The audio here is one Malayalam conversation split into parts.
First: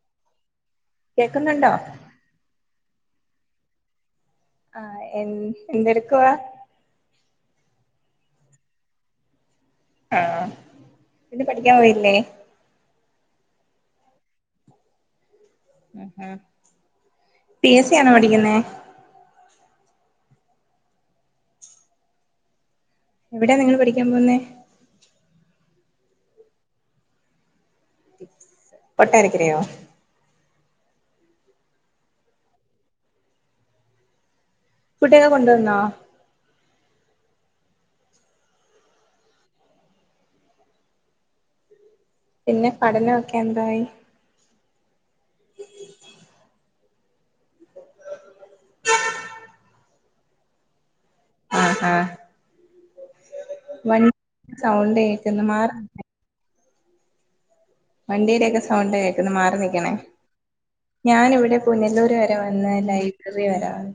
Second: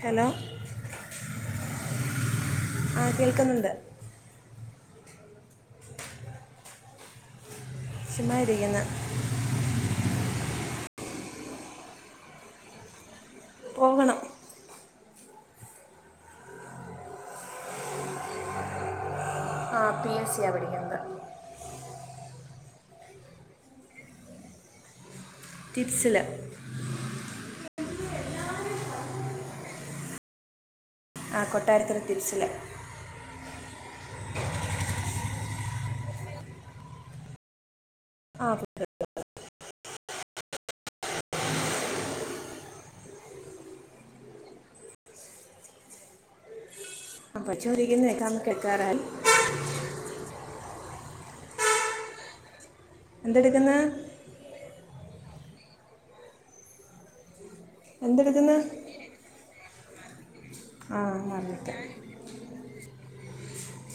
ഹലോ കേക്കുന്നുണ്ടോ ആഹ് കേൾക്കുന്നുണ്ട് ആഹ് എ എന്തെടുക്കവാ ചുമ്മായിരിക്കുന്നു ആഹ് പിന്നേ പഠിക്കാൻ പോയില്ലേ പോകണം ആഹ് പി എ സി ആണോ പഠിക്കുന്നേ ആഹ് പി എ സിയാ പടിക്കുന്ന എവിടയാ നിങ്ങള് പഠിക്കാൻ പോന്നേ ടിപ്സില് കൊട്ടാരക്കരയോ ആഹ് കൊട്ടാരക്കര ടിപ്സില് ഫുഡൊക്കെ കൊണ്ടുവന്നോ ആഹ് [unintelligible] പിന്നെ പഠനംക്കെ എന്തായി പഠിച്ചോണ്ട് ഇരിക്കുന്നു എക്കമ കേൾക്കാറ ആഹ് ആഹ് എന്തെടുക്കുന്നു വണ്ടി സൗണ്ട്ക്കേക്കുന്നു മാറി നിന്നേ വണ്ടീടെ എന്തെടുക്കുന്നു ഒക്കെ സൗണ്ട് കേക്കണ് മാറി നിക്കണേ ആ ഞാനിവിടെ മറന്നിക്കാം പുനലൂര് വരെ വന്ന്‌ ലൈബ്രറി വരാണ്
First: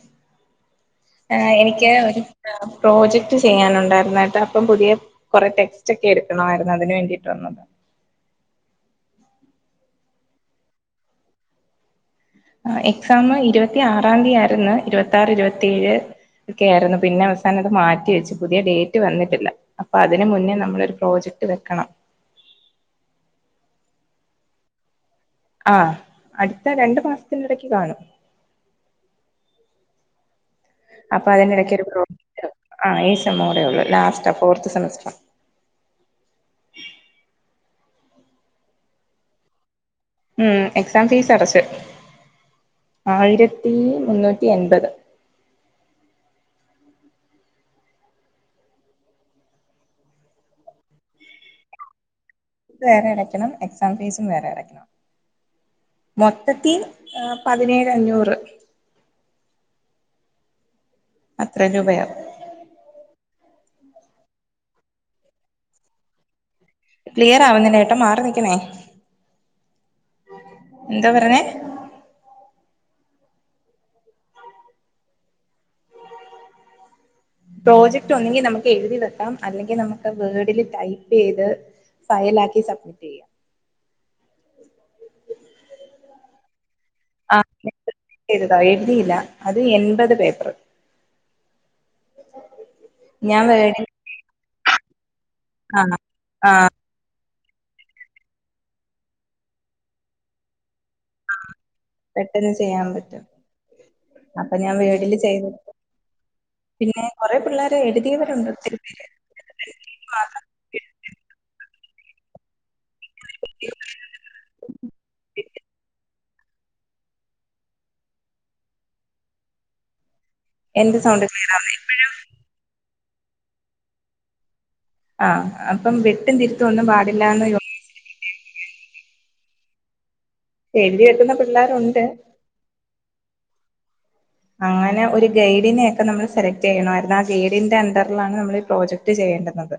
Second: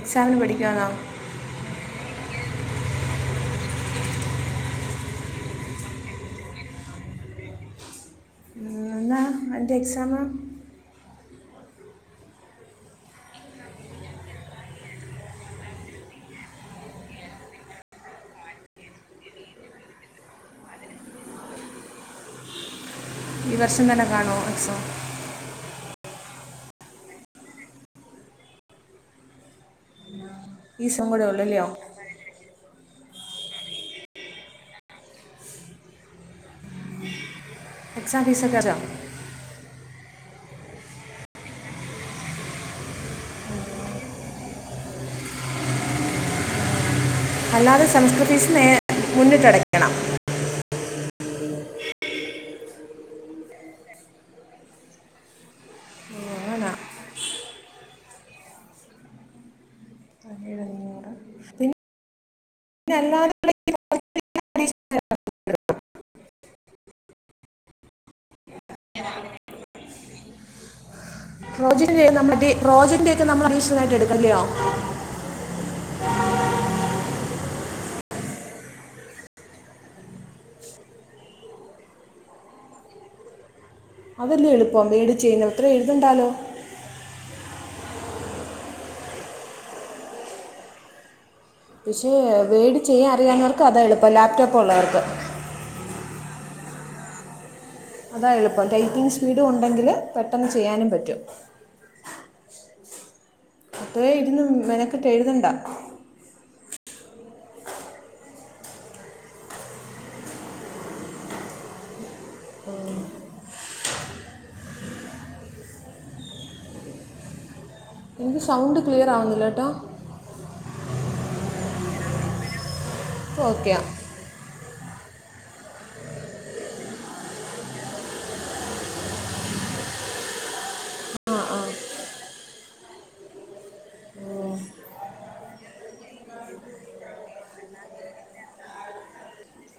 എക്സാമിന് പഠിക്കുവാണോ ആഹ് എനിക്ക് ഒരു [unintelligible] പ്രോജക്ട് ചെയ്യാനുണ്ടായിരുന്നായിട്ട് അപ്പം പുതിയ കുറെ ടെക്സ്റ്റ് ഒക്കെ എടുക്കണമായിരുന്നു അതിന് വേണ്ടിട്ട് വന്നതാ ഉം എന്നാ അതിന്റെ എക്സാംമാ ആഹ് എക്സാം ഇരുപത്തി ആറാം തീയതി ആയിരുന്നു ഇരുപത്തി ആറ് ഇരുപത്തിയേഴ് ക്കേ ആയിരുന്നു പിന്നെ അവസാനം മാറ്റി വെച്ചു പുതിയ ഡേറ്റ് വന്നിട്ടില്ല അപ്പൊ അതിന് മുന്നേ നമ്മളൊരു പ്രോജ ട്റ്റ് വെക്കണം ഈ വർഷം തന്നെ കാണോ എക്സാം ആഹ് അടുത്ത രണ്ടു മാസത്തിനിടക്ക് കാണും ഈ സം കൂടെ അപ്പൊ ഉള്ളൂ അതി അല്ലയോ ഇടക്ക് ഒരു പ്രോജക്റ്റ് വെയ്ക്കണം ആഹ് ഈ സെമൂടെേ ഉള്ളൂ ലാസ്റ്റ് ഫോർത്ത് സെമസ്റ്റർ [inaudible] എക്സാം [unintelligible] ഉം എക്സാം ഫീസ് അടച്ചു ആയിരത്തി മുന്നൂറ്റി എൺപത് അല്ലാതെ സംസ്കൃതി നേ മുന്നിട്ടടയ്ക്കണം വേറെ അടക്കണം എക്സാം ഫീസും വേറെ അടക്കണം അങ്ങനെ മൊത്തത്തിർ പതിനേഴ് അഞ്ഞൂറ് പതിനേഴ് അത്രയും രൂപയാവും പിന്നല്ലാതെ അട ക്ലിയർ ആവുന്നില്ലാ ഏട്ടോ മാറി നിക്കണേ എന്താ പറഞ്ഞേ റോജിന്റെ നമ്മള് റോജിന്റെ ഒക്കെ നമ്മൾ അടിക്ഷണൽലായിട്ട് എടുക്കല്ലയോ പ്രോജക്റ്റ് ഒന്നെങ്കിൽ നമുക്ക് എഴുതി വെക്കാം അല്ലെങ്കിൽ നമുക്ക് വേഡില് ടൈപ്പ് ചെയ്ത് ഫയൽ ആക്കി സബ്മിറ്റ് ചെയ്യാ അതല്ലേ എളുപ്പം മേടിച്ച് കഴിഞ്ഞാ അത്രയും എഴുതണ്ടാലോ [unintelligible] എഴുതാം എഴുതിയില്ല അത് എൺപത് പേപ്പറ് പക്ഷെ വേഡ് ചെയ്യാൻ ഞാൻ അറിയാന്നവർക്ക് അതാ വേർഡിൽ എളുപ്പം ലാപ്ടോപ്പ് ഉള്ളവർക്ക് ആഹ് ആഹ് അതാ എളുപ്പം ടൈറ്റിങ് സ്പീഡും ഉണ്ടെങ്കില് പെട്ടെന്ന് ചെയ്യാനും പറ്റും പെട്ടെന്ന് ചെയ്യാൻ പറ്റും അത്രേ ഇരുന്ന് അപ്പൊ ഞാൻ മെനക്കെട്ട് വീടില് എഴുതണ്ട ചെയ്തട്ട് പിന്നെ കുറേ പിള്ളേരെ എഴുതിയവരുണ്ട് ഒത്തിരി പേര് [inaudible] [inaudible] എനിക്ക് സൗണ്ട് ക്ലിയർ ആകുന്നില്ലാട്ടോ എനിക്ക് സൗണ്ട് ക്ലിയർ ആവുന്നില്ല ഇപ്പഴോ ഇപ്പം ഓക്കെയാ ആഹ് അപ്പം വെട്ടും തിരുത്തും ഒന്നും പാടില്ലാന്ന് [inaudible] എഴുതി വെക്കുന്ന പിള്ളാരുണ്ട് അങ്ങനെ ഒരു ഗൈഡിനെ ഒക്കെ നമ്മൾ സെലക്ട് ചെയ്യണമായിരുന്നു ആ ഗൈഡിന്റെ അണ്ടറിലാണ് നമ്മൾ ഈ പ്രോജക്ട് ചെയ് വേണ്ടുന്നത്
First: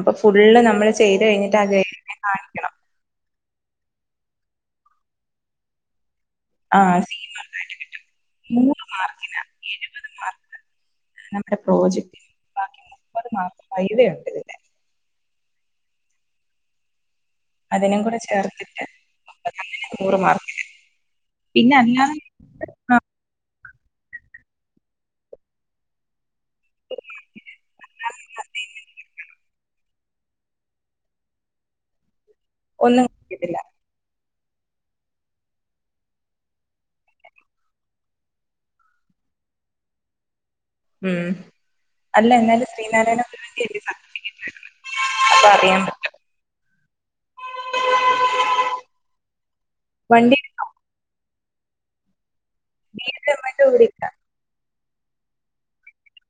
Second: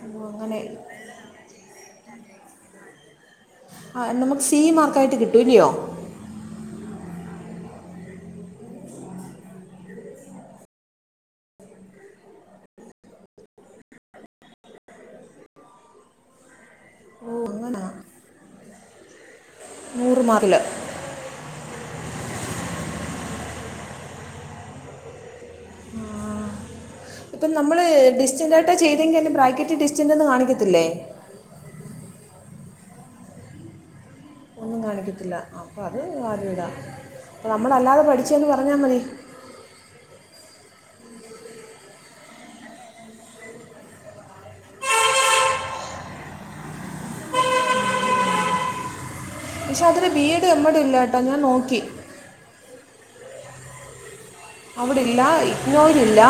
അപ്പൊ അങ്ങനെ ഫുള്ള് നമ്മള് ചെയ്ത് കഴിഞ്ഞിട്ട് ആ ഗൈഡിനെ കാണിക്കണം ആഹ് നമുക്ക് സീ മാർക്ക് ആയിട്ട് കിട്ടുവില്ലിയോ ആഹ് സീ മാർക്ക്‌ ആയിട്ട് കിട്ടും മൂന്ന് മാർക്കിലാ എഴുപത് മാർക്ക് നമ്മുടെ പ്രോജക്റ്റിന് ബാക്കി മുപ്പത് മാർക്ക്‌ വൈവ ഉണ്ടിതില് ഓ അങ്ങനെ അതിനും കൂടെ ചേർത്തിട്ട് അമ്പത് നൂറ്മാർക്കില് പിന്നെ അല്ലാതെ ആഹ് കിട്ടില്ലേ ഇപ്പം നമ്മള് ഡിസ്റ്റന്റ് ആയിട്ടാ ചെയ്തെങ്കിൽ അതിന്റെ ബ്രാക്കറ്റിൽ ഡിസ്റ്റന്റ് എന്ന് കാണിക്കത്തില്ലേ ഒന്നും കാണിക്കത്തില്ല ഒന്നും കാണിക്കത്തില്ല അപ്പം അത് വാല്യൂഡാ അപ്പം നമ്മളല്ലാതെ പഠിച്ചന്ന് പറഞ്ഞാ മതി ഉം അല്ല എന്നാലും ശ്രീനാരായണഗുരുവിന്റെ അല്ലേ സർട്ടിഫിക്കറ്റ് അപ്പം അറിയാൻ പറ്റും പക്ഷെ അതില് ബി വണ്ടി എഡും എം എഡും ഇല്ല കേട്ടോ ഞാൻ നോക്കി ബി എഡും എം എഡും ഇവിടില്ല അവിടില്ല ഇഗ്നോയിൽ യിലും ഇല്ല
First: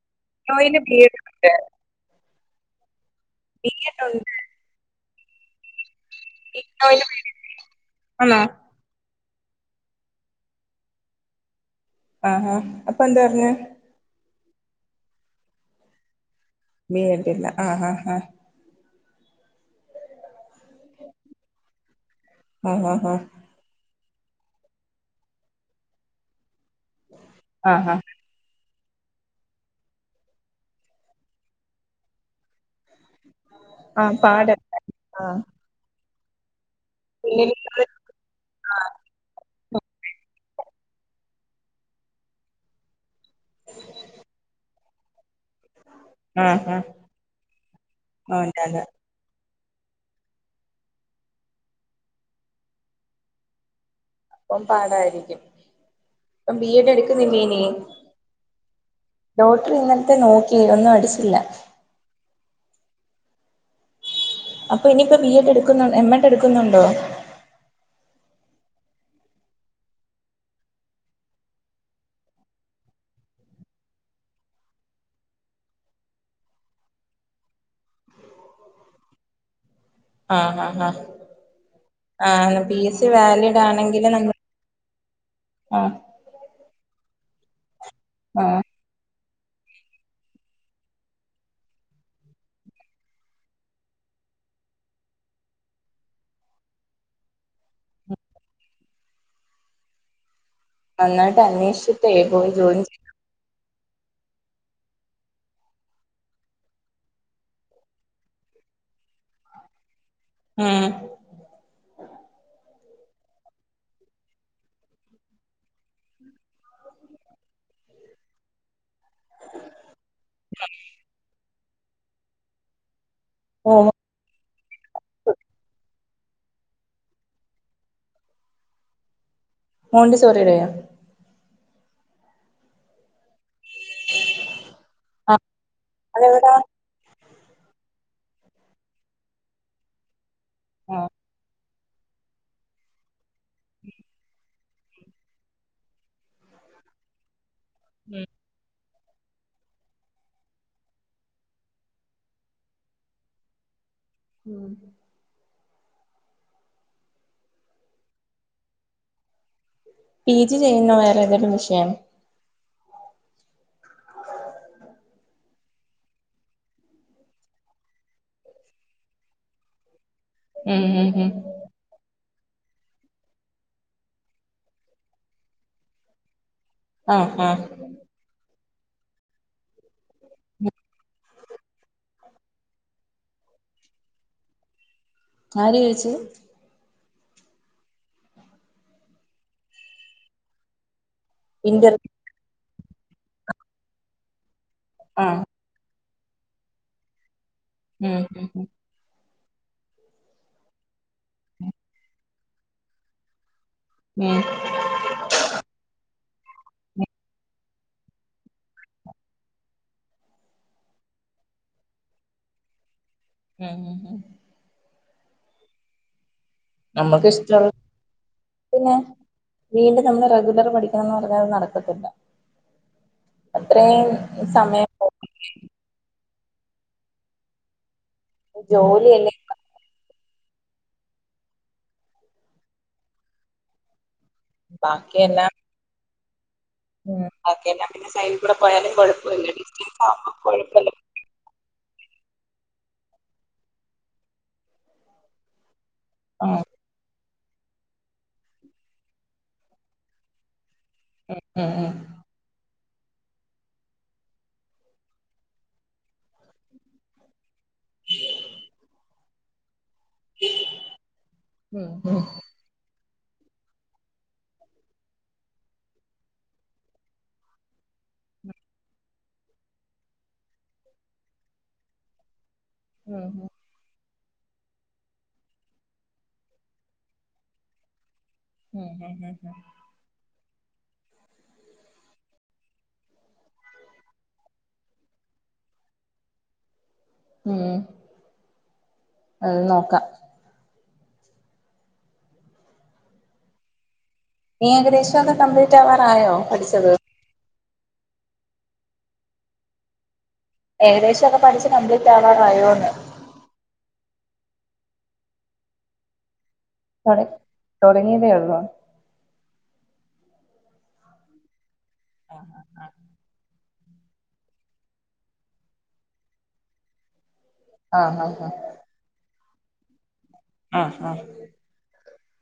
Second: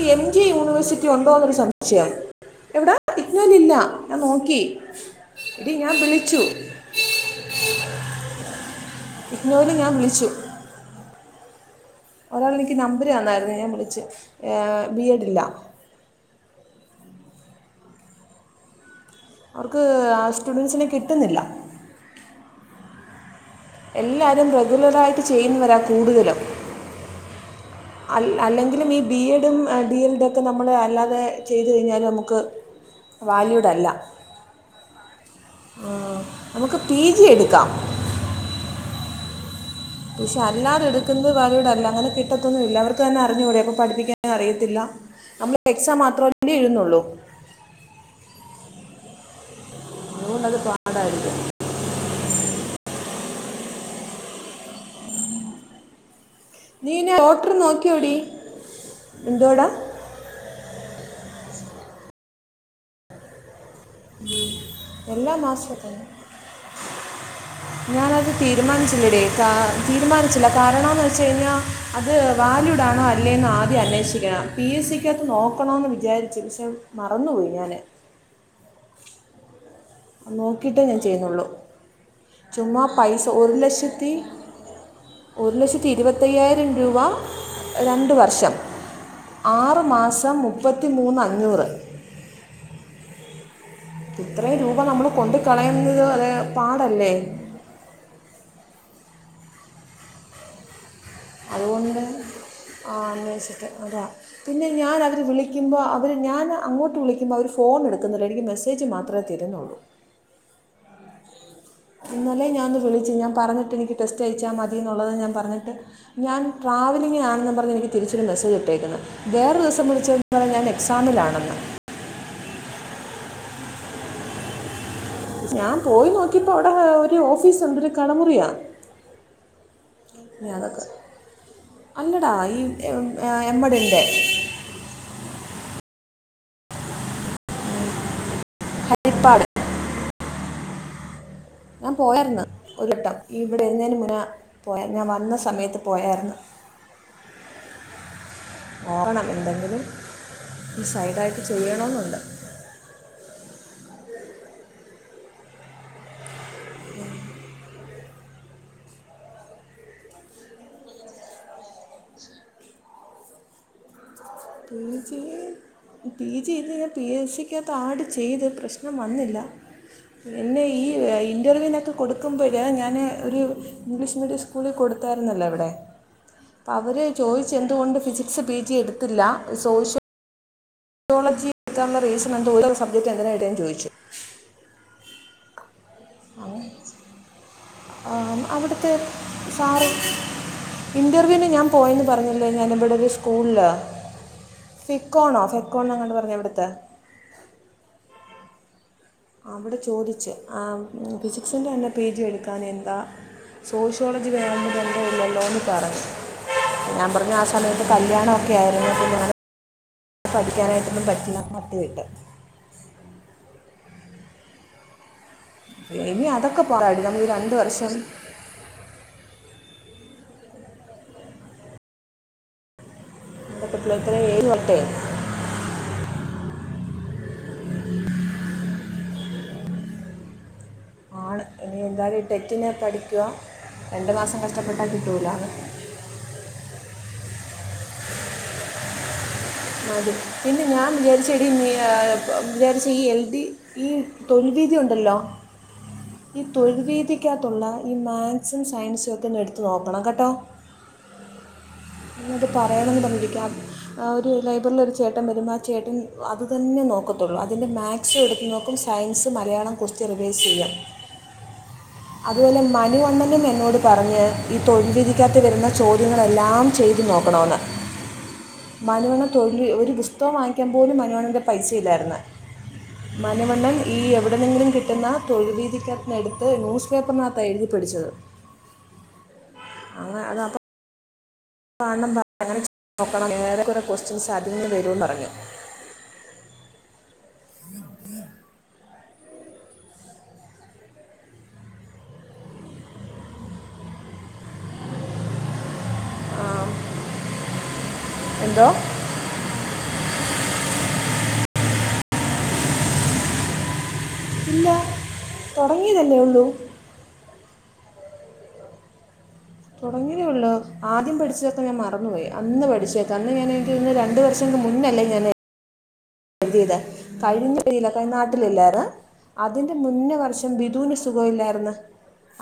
ഈ എം ജി ഇഗ്നോയില് ബി യൂണിവേഴ്സിറ്റി എഡ് ഉണ്ടോന്ന് ഒര് ഉണ്ട് സംശയം എവിടാ ഇഗ്നോയിൽ ബി ഇല്ല എഡ് ഞാൻ ഉണ്ട് നോക്കി എടി ഞാൻ വിളി [unintelligible] ആന്നോ ഇഗ്നോയില് ഞാൻ വിളിച്ചു ആഹാ ഒരാള് എനിക്ക് അപ്പൊ നമ്പര് എന്താ പറഞ്ഞെ തന്നായിരുന്നേ ഞാൻ വിളിച്ച് ബി എഡ് ഇല്ല ബി എഡ് ഇല്ല ആഹ് ആഹ് ആഹ് അവർക്ക് ആ സ്റ്റുഡൻസിനെ കിട്ടുന്നില്ല ആഹ് ആഹ് ആഹ് എല്ലാരും റെഗുലറ് ആയിട്ട് ചെയ്യുന്നവരാ കൂടുതലും [inaudible] അല്ല് അല്ലെങ്കി എങ്കിലും ഈ ബി എഡും ഡി എൽ എഡൊക്കെ നമ്മൾ അല്ലാതെ ചെയ്ത് കഴിഞ്ഞാൽ നമുക്ക് വാല്യൂടല്ല ആഹ് പാട് ആഹ് ആഹ് നമുക്ക് പി ജി പിന്നെ എടുക്കാം നിങ്ങള് പക്ഷെ അല്ലാതെ എടുക്കുന്നത് വാല്യൂഡ് അല്ല അങ്ങനെ കിട്ടത്തൊന്നും ഇല്ല അവർക്ക് തന്നെ അറിഞ്ഞുകൂടേ അപ്പൊ പഠിപ്പിക്കാനും അറിയത്തില്ല നമ്മള് എക്സാം മാത്രമല്ലേ ആഹ് ആഹ് എഴുന്നുള്ളൂ അതെ അതെ അതുകൊണ്ടത് പാടായിരിക്കും അപ്പം പാടായിരിക്കും അപ്പം ബി എഡ് നീ എടുക്കുന്നില്ലേ ഡോക്ടർ ഇനി നോക്കിയോടി എന്തോടാ ലോട്ടറി ഇന്നലത്തെ നോക്കി ഒന്നും അടിച്ചില്ല അപ്പൊ ഇനീപ്പോ ബി എല്ലാ എഡ് മാസവും എടുക്കുന്നു തന്നെ എം എഡ് എടുക്കുന്നുണ്ടോ ഞാനത് തീരുമാനിച്ചില്ലടേ തീരുമാനിച്ചില്ല കാരണംന്ന് വെച്ച് കഴിഞ്ഞാൽ അത് വാല്യൂഡ് ആണോ അല്ലെ ആദ്യം അന്വേഷിക്കണം പി എസ് സിക്കകത്ത് നോക്കണന്ന് വിചാരിച്ചു പക്ഷെ മറന്നുപോയി ഞാന് ഉ ആഹ് നോക്കിയിട്ടേ ഞാൻ ആഹ് ചെയ്യുന്നുള്ളു ആഹ് പി ചുമ്മാ എസ് സി പൈസ ഒരു വാലിഡ് ആണെങ്കില് ലക്ഷത്തി നമ്മൾ ഒരു ലക്ഷത്തി ആഹ് ഇരുപത്തയ്യായിരം രൂപ രണ്ട് വർഷം ആഹ് ആറ് മാസം മുപ്പത്തിമൂന്ന് അഞ്ഞൂറ് ഇത്രയും രൂപ നമ്മള് കൊണ്ട് കളയുന്നത് അ പാടല്ലേ ഉ നന്നായിട്ട് അതുകൊണ്ട് അന്വേഷിച്ചിട്ടേ പോയി ജോയിൻ ചെയ്യ് അന്വേഷിച്ചിട്ട് അത പിന്നെ ഞാൻ അവർ വിളിക്കുമ്പോൾ അവര് ഞാൻ അങ്ങോട്ട് വിളിക്കുമ്പോൾ അവർ ഫോൺ എടുക്കുന്നില്ല എനിക്ക് മെസ്സേജ് മാത്രം അത്ര തിരുന്നുള്ളൂ ഉം ഞാൻ പറഞ്ഞിട്ട് എനിക്ക് ടെസ്റ്റ് അയച്ചാൽ മതിയ എന്നുള്ളത് ഞാൻ പറഞ്ഞിട്ട് ഞാൻ ട്രാവലി ആണ പറഞ്ഞ അപ്പോതെനി തിരിച്ചരു മെസ്സേജ് ഇട്ടേക്കുന്നത് വേറെ ദിവസം വിളിച്ചത് പറ ഞാൻ എക്സമിലാണെന്നെന്ന് ഓ ഞാൻ പോയി നോക്കിയപ്പോ അവിടെ ഒരു ഓഫീസുണ്ട് ഒരു കടമുറിയാ ഹണ്ണ്ട സോര രയാ അല്ലടാ ഈ എമ്മടിന്റെറെ ആ അതെവിടാ ഴിപ്പാട് ആഹ ഞാൻ പോയായിരുന്നു ഒരിട്ടം ഇവിടെ എഴുന്നതിന് മുന്നേ പോയ ഞാൻ വന്ന സമയത്ത് പോയായിരുന്നു ഉം ഓണം എന്തെങ്കിലും സൈഡ ആയിട്ട് ചെയ്യണെന്നുണ്ട് ഉം പി ജി ചെയ്യുന്ന വേറെ ഏതെരു വിഷയം പിക്ക പി ജി ചെയ്ത് കഴിഞ്ഞ പി എസ് സിക്കകത്ത് ആട് ചെയ്ത് പ്രശ്നം വന്നില്ല എന്നെ ഈ ഉം ഉം ഉം ഇന്റർവ്യൂവിനൊക്കെ കൊടുക്ക നക്കുമ്പരാ ഞാൻ ഒരു ഇംഗ്ലീഷ് മീഡിയം സ്കൂളിൽ കൊടുത്തായിരുന്നല്ലോ ഇവിടെ അപ്പം അവർ ആഹ് ചോദിച്ച ആഹ് എന്തുകൊണ്ട് ഫിസിക്സ് പി ജി എടുത്തില്ല സോഷ്യൽ ളജി എക്കാനുള്ള റീസൺ എന്തോ ഓരോ സബ്ജക്ട് എന്തിനായിട്ടും ചോദിച്ചു കാര്യ വച്ചു അവിടുത്തെ സാറ ഇന്റർവ്യൂവിന് ഞാൻ ഇന്റർ പോയെന്ന് പറഞ്ഞല്ലേ ഞാനിവിടെ ഒരു സ്കൂളിലാണ് ഫിക്കോണോ ആഹ് ഫെക്കോണോങ്ങണ്ട് പറഞ്ഞ എവിടുത്തെ ഉം ഉ ഉ അവിടെ ചോദിച്ച് ഫിസിക്സിന്റെ തന്നെ പി ജി എടുക്കൻ എന്താ സോഷ്യോളജി ഉം വേണ എന്ത ഉള്ളല്ലോന്ന് പറഞ്ഞു ഞാൻ പറഞ്ഞു ആ സമയത്ത് കല്യാണം ഒക്കെ ആയിരുന്നു പഠിക്കാനായിട്ട് ഒന്നും പറ്റില്ല നടത്തി വിട്ട് ആഹ ഉ് ഹ ഇനി അതൊക്കെ പാടി നമ്മൾ ഈ നമ്മക്ക് രണ്ട് ഇഷ്ടുള്ള വർഷം പിന്നീ നമ്മള് റെഗുലർ പഠിക്കണംന്ന് പറഞ്ഞത് നടക്കത്തില്ല അതൊക്കെ അത്രയും പിള്ളേരെ ഏഴ് വട്ടേ സമയം പോ ജോലി അല്ലേ ആണ് ഇനി എന്തായാലും ടെറ്റിനന് പഠിക്കുക രണ്ട് മാസം കഷ്ടപ്പെട്ടാ കിട്ടൂലാണ് ഉ ഓക്കൊ പിന്നെ സൈല കൂടെ പോയാലും കൊഴപ്പം അതെ പിന്നെ ഞാൻ വിചാരിച്ചെടി നീ വിചാരിച്ച ഈ എൽ ഡി ഈ തൊഴിൽ രീതി ഉണ്ടല്ലോ ആഹ് തഴ ക്കത്തുള്ള ഈ മാത്സും സയൻസും ഒക്കെ ഒന്ന് എടുത്ത നോക്കണം കേട്ടോ ഉ ഉം ഉ ഞത് പറയണമെന്ന് പറഞ്ഞിരിക്കുക ഒരു ലൈബ്രൽ ഒരു ചേട്ടൻ വരുമ്പോൾ ആ ചേട്ടൻ അത് തന്നെ നോ നോക്കത്തുള്ളൂ അതിന്റെ മാത്സ എടുു നോക്കും സയൻസ് മലയാള റിവേസ് ചെയ്യാം ഉം ഉം അതുപോലെ മ അനുവണ്ണനും എന്നോട് പറഞ്ഞ് ഈ തൊഴിൽ വിധിക്കാത്ത വരുന്ന ചോദ്യങ്ങളെല്ലാം ചെയ്തു നോക്കണമന്ന് മനോുവണ് തൊഴില് ഒരു പുസ്തകം വാങ്ങിക്കാാന് പോലും മനുവണ്ണന്റെ പൈസ ഇല്ലായിുന്ന ഉം ഉം മനവണ്ണന് ഈ എവിടെയെങ്കിലും കിട്ടുന്ന തൊഴിൽവീതിക്കനടുത്ത് ന്യൂസ് പേപ്പർനാത്ത എഴുതിപ്പ പിടിച്ചത് ഹ ഹ് ഹ പങ്ങനെ നോണം ഏറെ കുറെ ക്വസ്റ്റ്യൻസ് അതിൽന്ന് വരുമന്ന്ിറങ്ങി ഉം അത് നോക്കാം നീ അഗ്രശോ ഒക്കെ കംപ്ലീറ്റ് ആവാറായോ പഠിച്ചത് എന്ത ഏകദേശം ഒക്കെ പഠിിച്ചു കംപ്ലീറ്റ് ആവാൻ കഴിയോന്ന് ഇല്ല തുടങ്ങിയതല്ലേ ഉള്ളൂ ട തുടങ്ങിയതേ ആരുന്നുോ തുടങ്ങിയേയള്ളൂ ആദ്യം പഠിച്ചതൊക്കെ ഞാൻ മറന്നു പോയി അന്ന് പഠിച്ചേക്കെ അന്ന് ഞാൻ രണ്ടു വർഷം മുന്നല്ലേ ഞാൻ എഴതിയതെ കഴിഞ്ഞീയില ആഹ് നാട്ടിലല്ല അതിന്റെ മുന്നേ വർ പം ബിദുവിനന് ആഹ് സുഖമ ഇില്ലായിരുന്നു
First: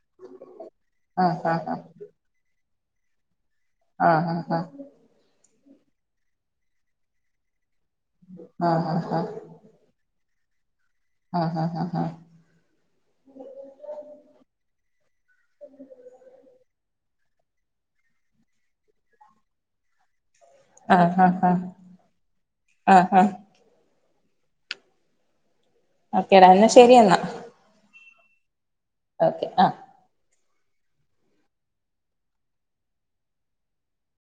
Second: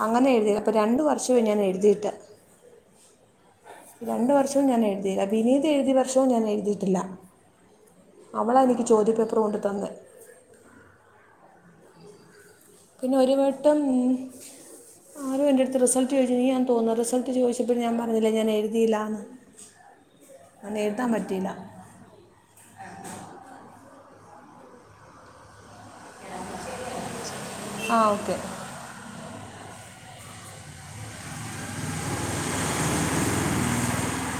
അങ്ങനെ എഴുതി അപ്പോ രണ്ട വർഷവുംേ ആഹ് ഞാൻ എഴുതിയിട്ട് ആഹ് ആഹ് രണ്ടു ആഹ് വർഷവും ഞാൻ എഴുതിയില്ല വിനീത് എഴുതി വർഷവും ഞാൻ എഴുതിയിട്ടില്ല അവള ആഹ് ആഹ് എനിക്ക് ആഹ് ചോദ്യപേപ്പര് കൊണ്ട്ു തന്നെ ആഹ ആ് ആഹ പിന്നെ ഒരു വട്ടം ആരും എൻറടുത്ത് റിസൾട്ട് ചോദിച്ചെങ്കിൽ ഞാൻ തോന്ന റിസൾട്ട് ചോദിച്ചപ്പോഴും ഞാൻ പറഞ്ഞില്ലേ ഞാൻ എഴുതിയില്ലന്ന് ആഹ് ആഹ് ആഹ ആഹ് ആഹ ഓക്കേടാ എന്നാ ശരിെന്നാ ആ ഓക്കെ ഓക്കെ ആഹ